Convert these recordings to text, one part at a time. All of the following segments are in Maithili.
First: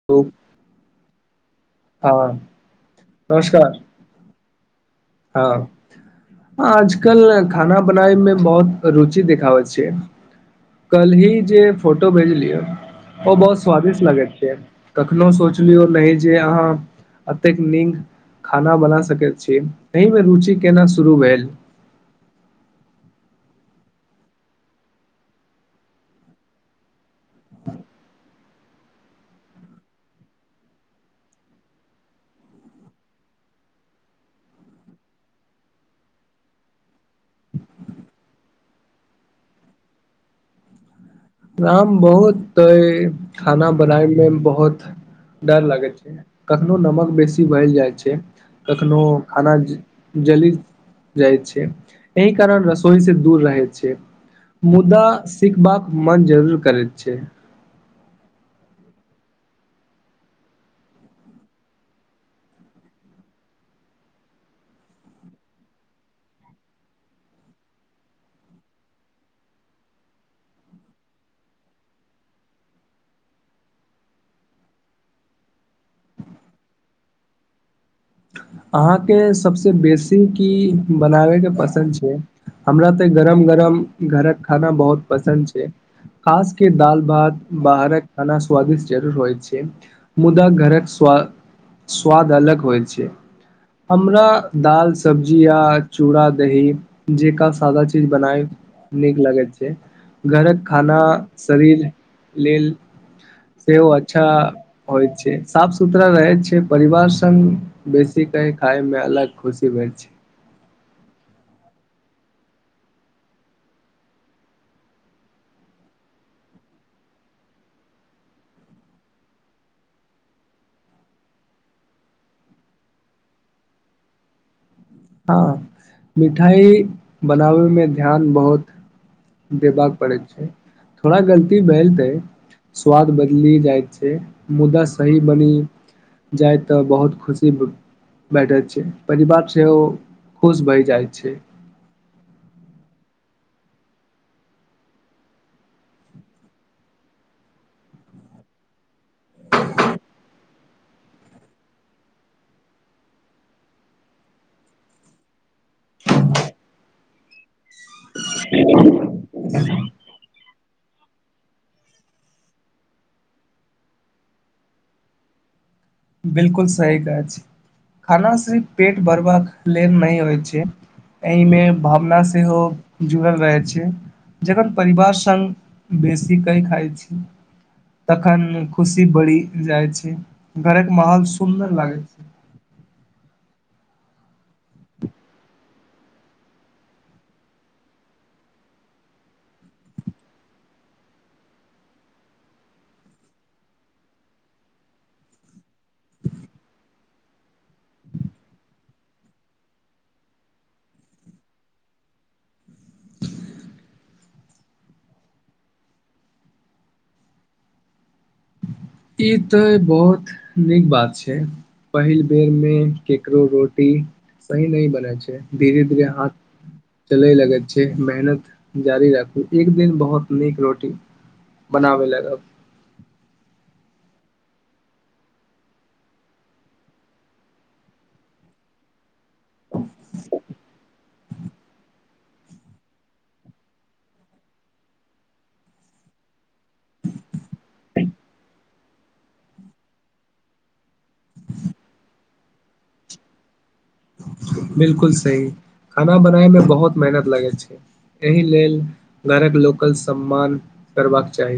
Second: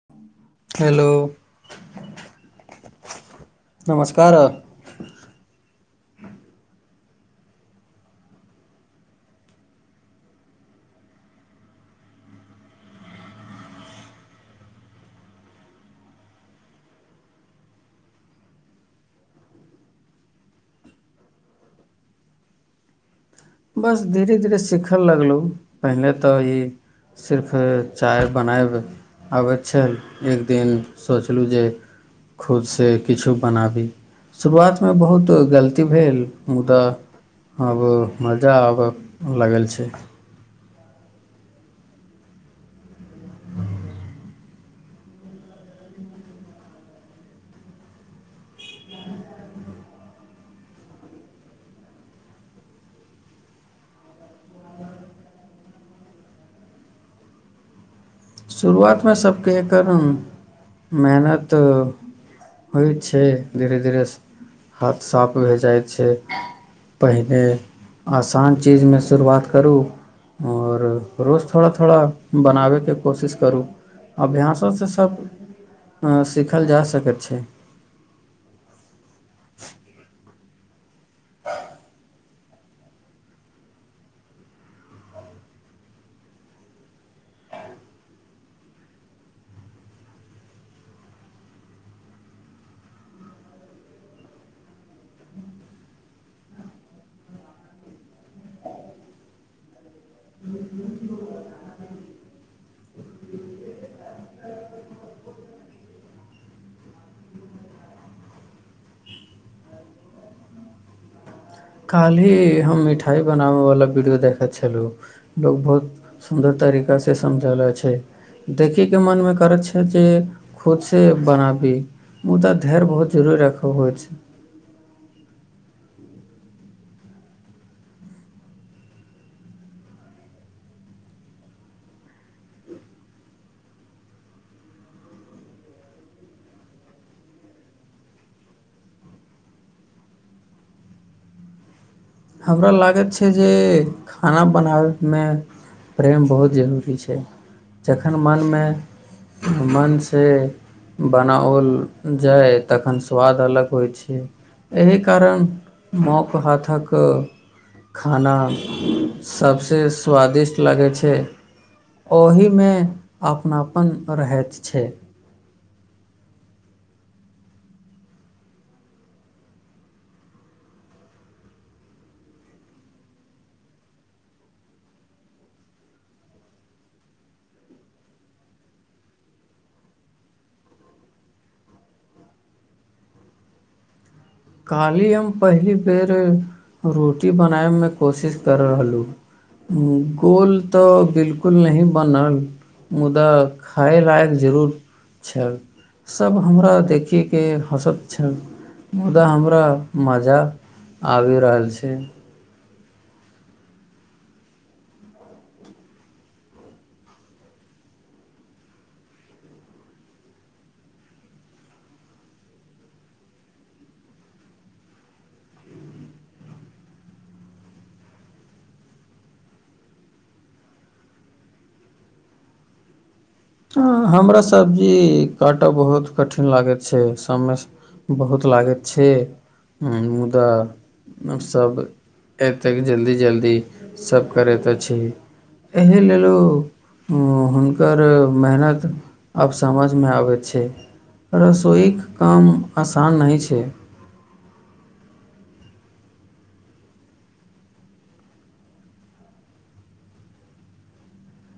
[unintelligible] हेलो हँ नमस्कार नमस्कार हँ आज कल खाना बनाय मे बहुत रुचि देखाबै छिये कल्हि जे फोटो भेजलियै ओ बहुत स्वादिष्ट लगैत छै कखनोहु सोचलियौ नहि जे अहाँ एतेक नीक खाना बना सकैत छी एहिमे रुचि केना शुरू भेल बस धीरे धीरे सिखल लगलु पहिले तऽ ई सिर्फ चाय बनाएब अबैत छल एक दिन सोचलहुँ जे खुदसे किछु बनाबी शुरुआतमे बहुत गलती भेल मुदा आब मजा आबऽ लागल छै राम बहुत तऽ ई खाना बनाय मे बहुत डर लागै छै कखनो नमक बेसी भल जाइ छै कखनो खाना जली जाइत छै एहि कारण रसोई से दूर रहैत छै मुदा सिखबाक मन जरूर करैत छै शुरुआतमे सभके एकर मेहनत होइ छै धीरे धीरे हाथ साफ भै जाइ छै पहिले आसान चीजमे शुरुआत करू और रोज थोड़ा थोड़ा बनाबेके कोशिश करू अभ्यासोसँ सब सीखल जा सकैत छै अहाँके सभसँ बेसी की बनाबैके पसन्द छै हमरा तऽ गरम गरम घरक खाना बहुत पसन्द छै खासके दाल भात बाहरक खाना स्वादिष्ट जरू होइ छै मुदा घरक स्व स्वाद अलग होइ छै हमरा दाल सब्जी या चूड़ा दही जेका सादा चीज बनाय नीक लगैत छै घरक खाना शरीर लेल सेहो अच्छा होइ छै साफ सुथरा रहै छै परिवार संग बेसी खुशी कहै खायमे अलग खुशी भेल छै काल्हि ही हम मिठाइ बनाबयवालला वीडियो देखैत छलहुँ लोको बहुत सुन्दर तरीकासँ समझलो छै देखी के मनमे करैत छै जे खुद से बनाबी मुदा धैर्य बहुत जरुरी राखब होइ छै हँ मिठाई बनाबै मे ध्यान बहुत देबाक पड़ैत छै थोड़ा गलती भेलतै स्वाद बदलि जाइत छै मुदा सही बनी जाय तऽ बहुत खुशी बैठे छै परिवार सेहो खुश भहि जाइत छै हमरा लागैत छै जे खाना बनाबयमे प्रेम बहुत जरूरी छै जखन मनमे मनसे बनाओल जाय तखन स्वाद अलग होइत छै एहि कारण मां के हाथक के खाना सबसँ स्वादिष्ट लागै छै ओहिमे अपनापन रहैत छै बिलकुल सही कहय छै खाना सिर्फ पेट भरबाक ले नह होइ छै एहि मे भावना सेहो जुड़ल रहैत छै जकर परिवार सङ्ग बेसी कइ खाइत छी तखन खुशी बढ़ि जाइ छै घरके माहौल सुन्दर लागै छै कहली हम पहली बेर रोटी बनाय मे कोशिश कर रहलहु गोल तऽ बिलकुल नहिही बनल मुदा खाय लायक जरूर छै सब हमरा देखैके हँसत छन मुदा हमरा मजा आबि रहल छै ई ते बहुत नीक बात छै पहिल बेर मे केकरो रोटी सही नहि बने छै धीरे धीरे हाथ चलय लगैत छै मेहनत जारी राखू एक दिन बहुत नीक रोटी बनाबे लग हमरा सब्जी काटय बहुत कठिन लागैत छै सममे बहुत लागैत छै मुदा सभ एतेक जल्दी जल्दी सभ करैतैत छी एहि लेल हुनकर मेहनत आब समझमे आबैत छै रसोइके काम आसान नहि छै बिलकुल सही खाना बनाय मे बहुत मेहनत लगैत छै एहि लेल घरक लोकल सम्मान करबाक चाही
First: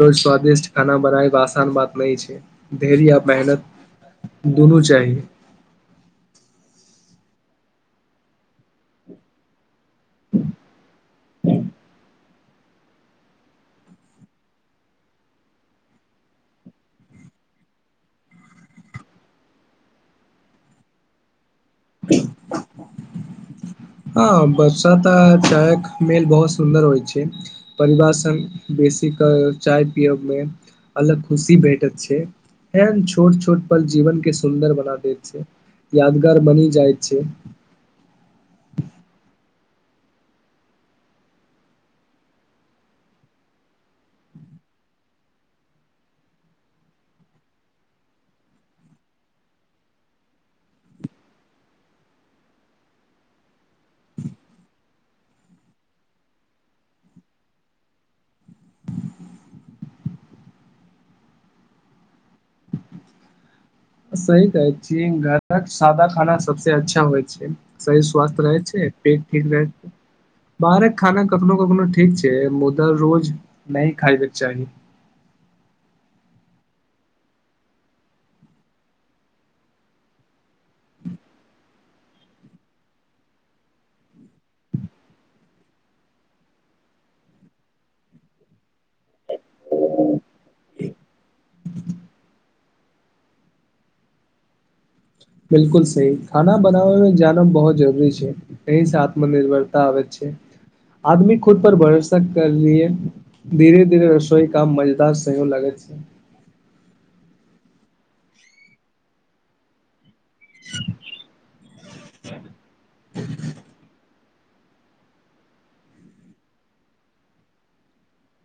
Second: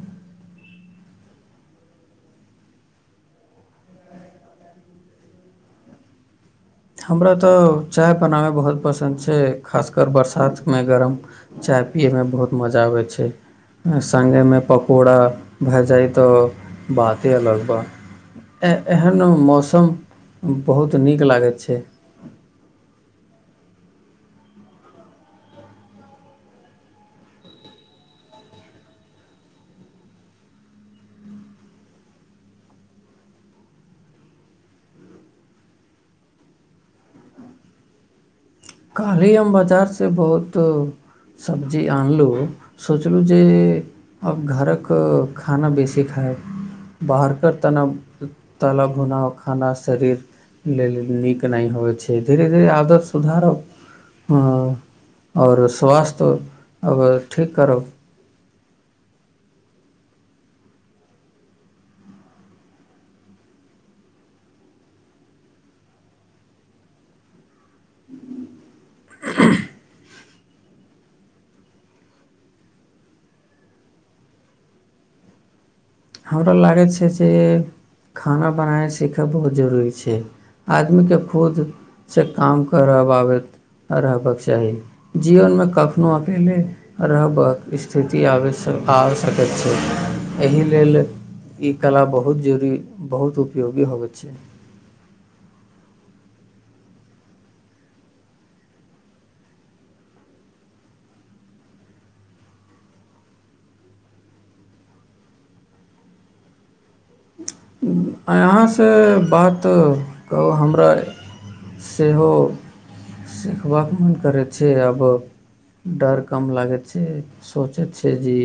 रोज स्वादिष्ट खाना बनायब आसान बात नहि छै धैर्य आ मेहनत दुनू चाहि हमरा तऽ चाय बनाबै बहुत पसन्द छै खासकर बरसातमे गरम चाय पियैमे बहुत मजा आबै छै सङ्गेमे पकौड़ा भए जाइ तऽ बाते अलग बा एहन मौसम बहुत नीक लागैत छै हँ बरसाात आ जायक मेल बहुत सुन्दर होइ छै परिवार स बेसी ते चाय पियब मे अलग खुशी भेटैत छै खैर छोट छोट पल जीवन के सुन्दर बना दैत छै यादगार बनिये जाइत छै करैय मजा से बहुत सब्जी आनलहुँ सोचलहुँ जे आब घरक खाना बेसी खायब बाहर क त तरह-भुनल खाना शरीर लेल नीक नहि होइ छै धीरे धीरे आदत सुधारब ह आओर स्वास्थ्य अगर ठीक करब सही कहै छी घरक सादा खाना सबसँ अच्छा होइ छै शरीर स्वासस्थ रहै छै ठीक छी जे बाहर के खाना कखनो कखनो ठीक छै मुदा रोज नहि खायकेँ चाही हमरा लागैत छै जे खाना बनाय सीखय बहुत जरूरी छै आदमीके खुद से काम करेबाक रहबाक चाही जीवनमे कखनो अकेले रहबक स्थिति आबैय सँ आ सकैत छै एहि एहि लेल ई कला बहुत जरुरी बहुत उपयोगी होबै छै बिलकुल सही खाना बनाबै मे जानब बहुत जरूरी छै एहि से आत्मनिर्भरता आबैत छै आदमी खुद पर भरोसा करए धीरे धीरे रसोई काम मजेदार सही मे लगैत छै आहां सँ बात कहू हमरा सेहो सिखबाक मोन करैत छै आब डर कम लागैत छै सोचै छै जे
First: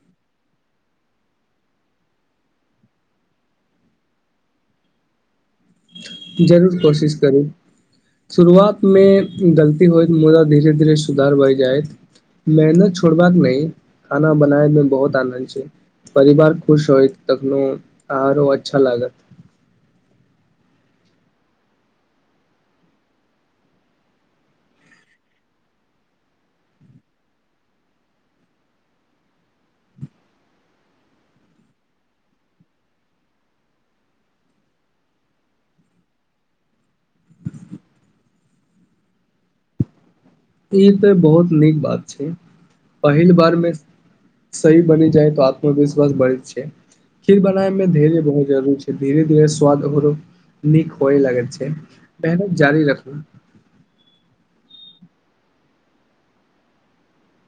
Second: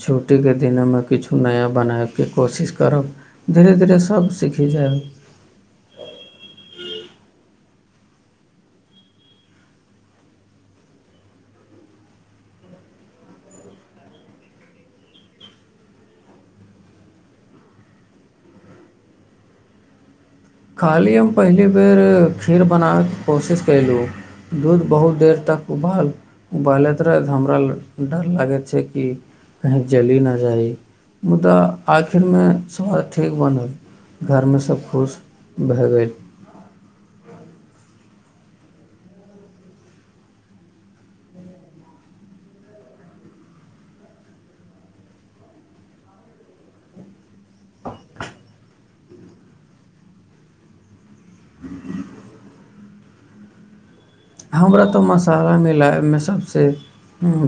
छुट्टी के दिन मे किछु नया बनायब के कोशिश करब धीरे धीरे सब सीखि जायब जरूर कोशिश करू शुरुआतमे गलती होइत मुदा धीरे धीरे सुधार भऽ जाइत मेहनत छोड़बाक नहि खाना बनाय मे बहुत आनन्द छै परिवार खुश होयत तखनो आहारो अच्छा लागत खाली हम पहिल बेर खीर बनेबाक कोशिश कर लू दूध बहुत देर तक उबल बलैत रहै हमरा ल डर लागैत छै कि कही जली न जाइी मुदा आखिरमे स्वाद ठीक बनल घरमे सभ खुश भ गेलत ई तऽ बहुत नीक बात छै पहिल बार मे सही बनी जाइ तऽ आत्मविश्वास बढ़ै छै खीर बनेबामे मे धैर्य बहुत जरूरी छै धीरे धीरे स्वाद ओकरो नीक होए लागैत छै मेहनत जारी रखल हमरा तऽ मसाला मिलेबामे सभसँ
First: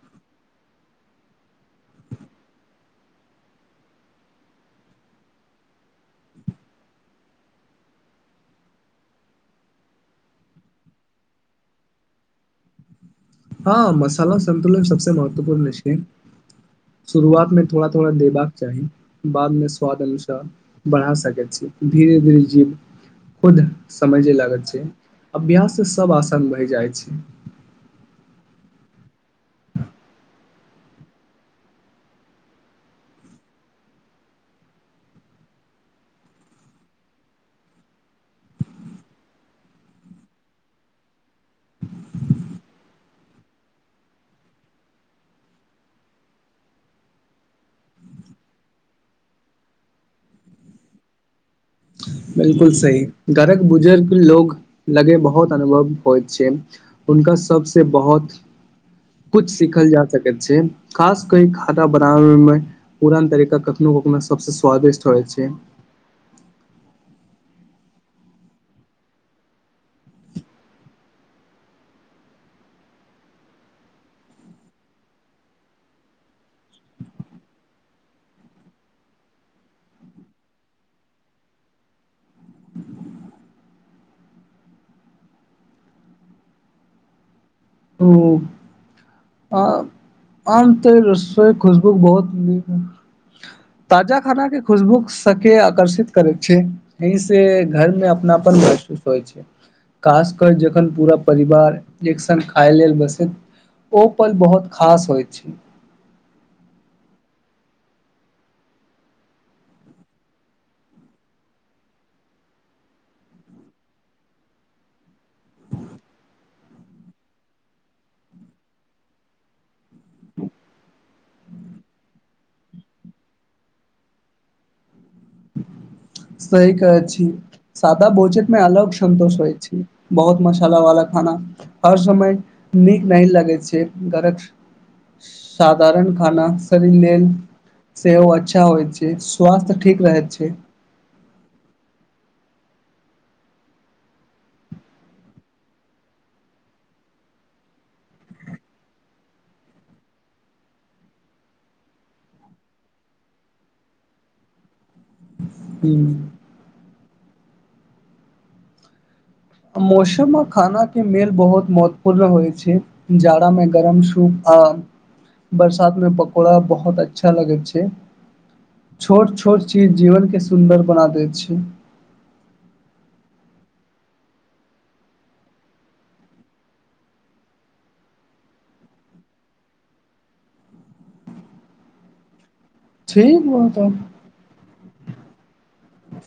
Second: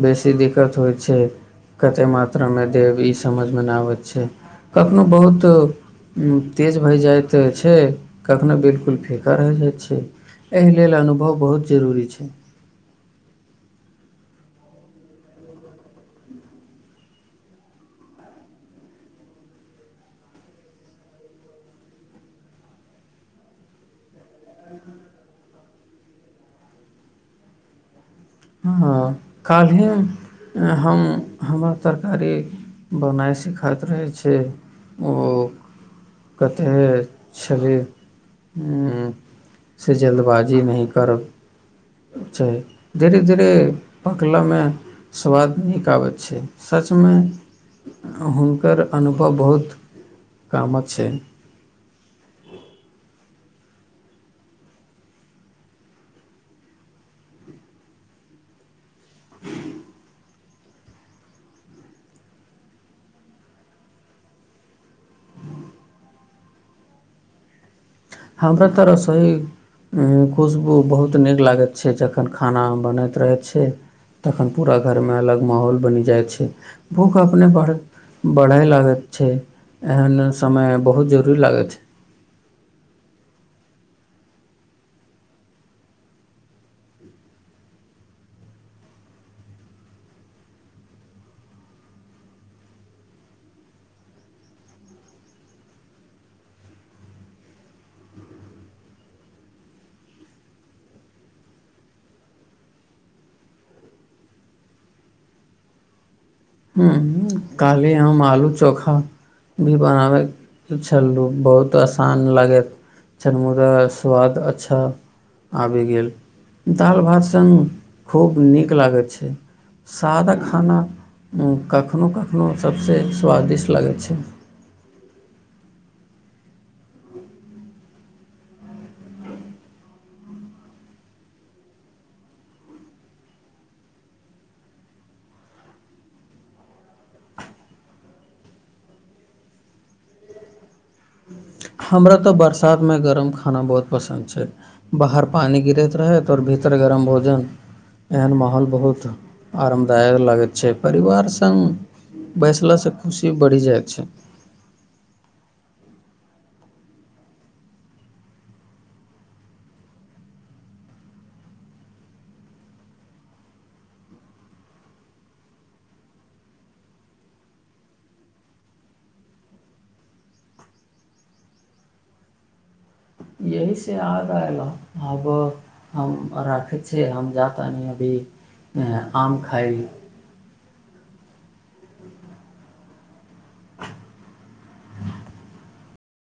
बेसी दिक्कत होइ छै कतेक मात्रामे देब ई समझमे नहि आबैत छै कखनहु बहुत तेज भए जाइत छै कखनहु बिल्कुल फिका होइ जाइत छै एहि लेल अनुभव बहुत जरूरी छै हँ मसाला संन्तुलन सबसँ महत्वपूर्ण छै शुरुआत में थोड़ा थोड़ा देबाक चाही बादमे स्वाद अनुसार बढ़ा सकैत छी धीरे धीरे जीव खुद समझे लागैत छै अभ्यास से सब आसान भ जाइत छै हाँ काल्हि हम हमर तरकारी बनाइ सिखाइत रहै छै ओ कतेक छलीह हँ से जल्दबाजी नहि करब छै धीरे धीरे पकलऽमे स्वाद नीक आबैत छै सचमे ह् हुनकर अनुभव बहुत कामक छै बिल्कुल सही घरक बुजुर्ग लोग लगे बहुत अनुभव होइत छै हुनका सभसे बहोत कुछ सीखल जा सकैत छै खास क ई खाना बनाबऽ मे पुरान तरीका कखनो कखनो सबस स्वादिष्ट रहैइ छै हमर तऽ रसोई खुशबू बहुत नीक लागैत छै जखन खाना बनैत रहैत छै तखन पूरा घरमे अलग महौल बनि जाइ छै भूख अपने बढ़ बढ़ै लागत छै एहन समय बहुत जरूरी लागै छै ऊ आ आम तऽ तो [unintelligible] र खुशबू बहुत ही ताजा खाना के खुशबू सके आकर्षित करै छै एहि से घर मे अपनापन महसूस होइ छै कास कर जखन पूरा परिवार एक सनक खाय लेल बसति ओ पल बहुत खास होयत छै हु हु काली हम आलू चोखा भी बनाबै छलहु बहुत आसान लागैत चरमोदा स्वाद अच्छा आबि गेल दाल भात सङ्ग खूब नीक लागैत छै सादा खाना कखनहु कखनहु सभसे स्वादिष्ट लगैत छै सही कहै छी सादा भोजन में अलग सन्तोष होइ छी बहुत मसाला वाला खाना हर समय नीक नहि लगैत छै घरक साधारण खान शरीर लेल सेहो अच्छा होइत छै स्वास्थ्य ठीक रहैत छै हमरा तऽ बरसात मे गरम खाना बहुत पसन्द छै बाहर पानि गिरैत रहैत और भीतर गरम भोजन एहन माहौल बहुत आरामदायक लगैत छै परिवार संग बैसलासँ खुशी बढ़ि जाइ छै हूँ मौसम आ खानाके मेल बहुत महत्वपूर्ण होइ छै जाड़ामे गरम सूप आ बरसात में पकौड़ा बहुत अच्छा लगै छै छोट छोट चीज जीवनके सुन्दर बना दैत छै यहि से आगा एलौ आब हम राखै छ हम जा तनि अभी आम खाइ ठीक बातब [unintelligible]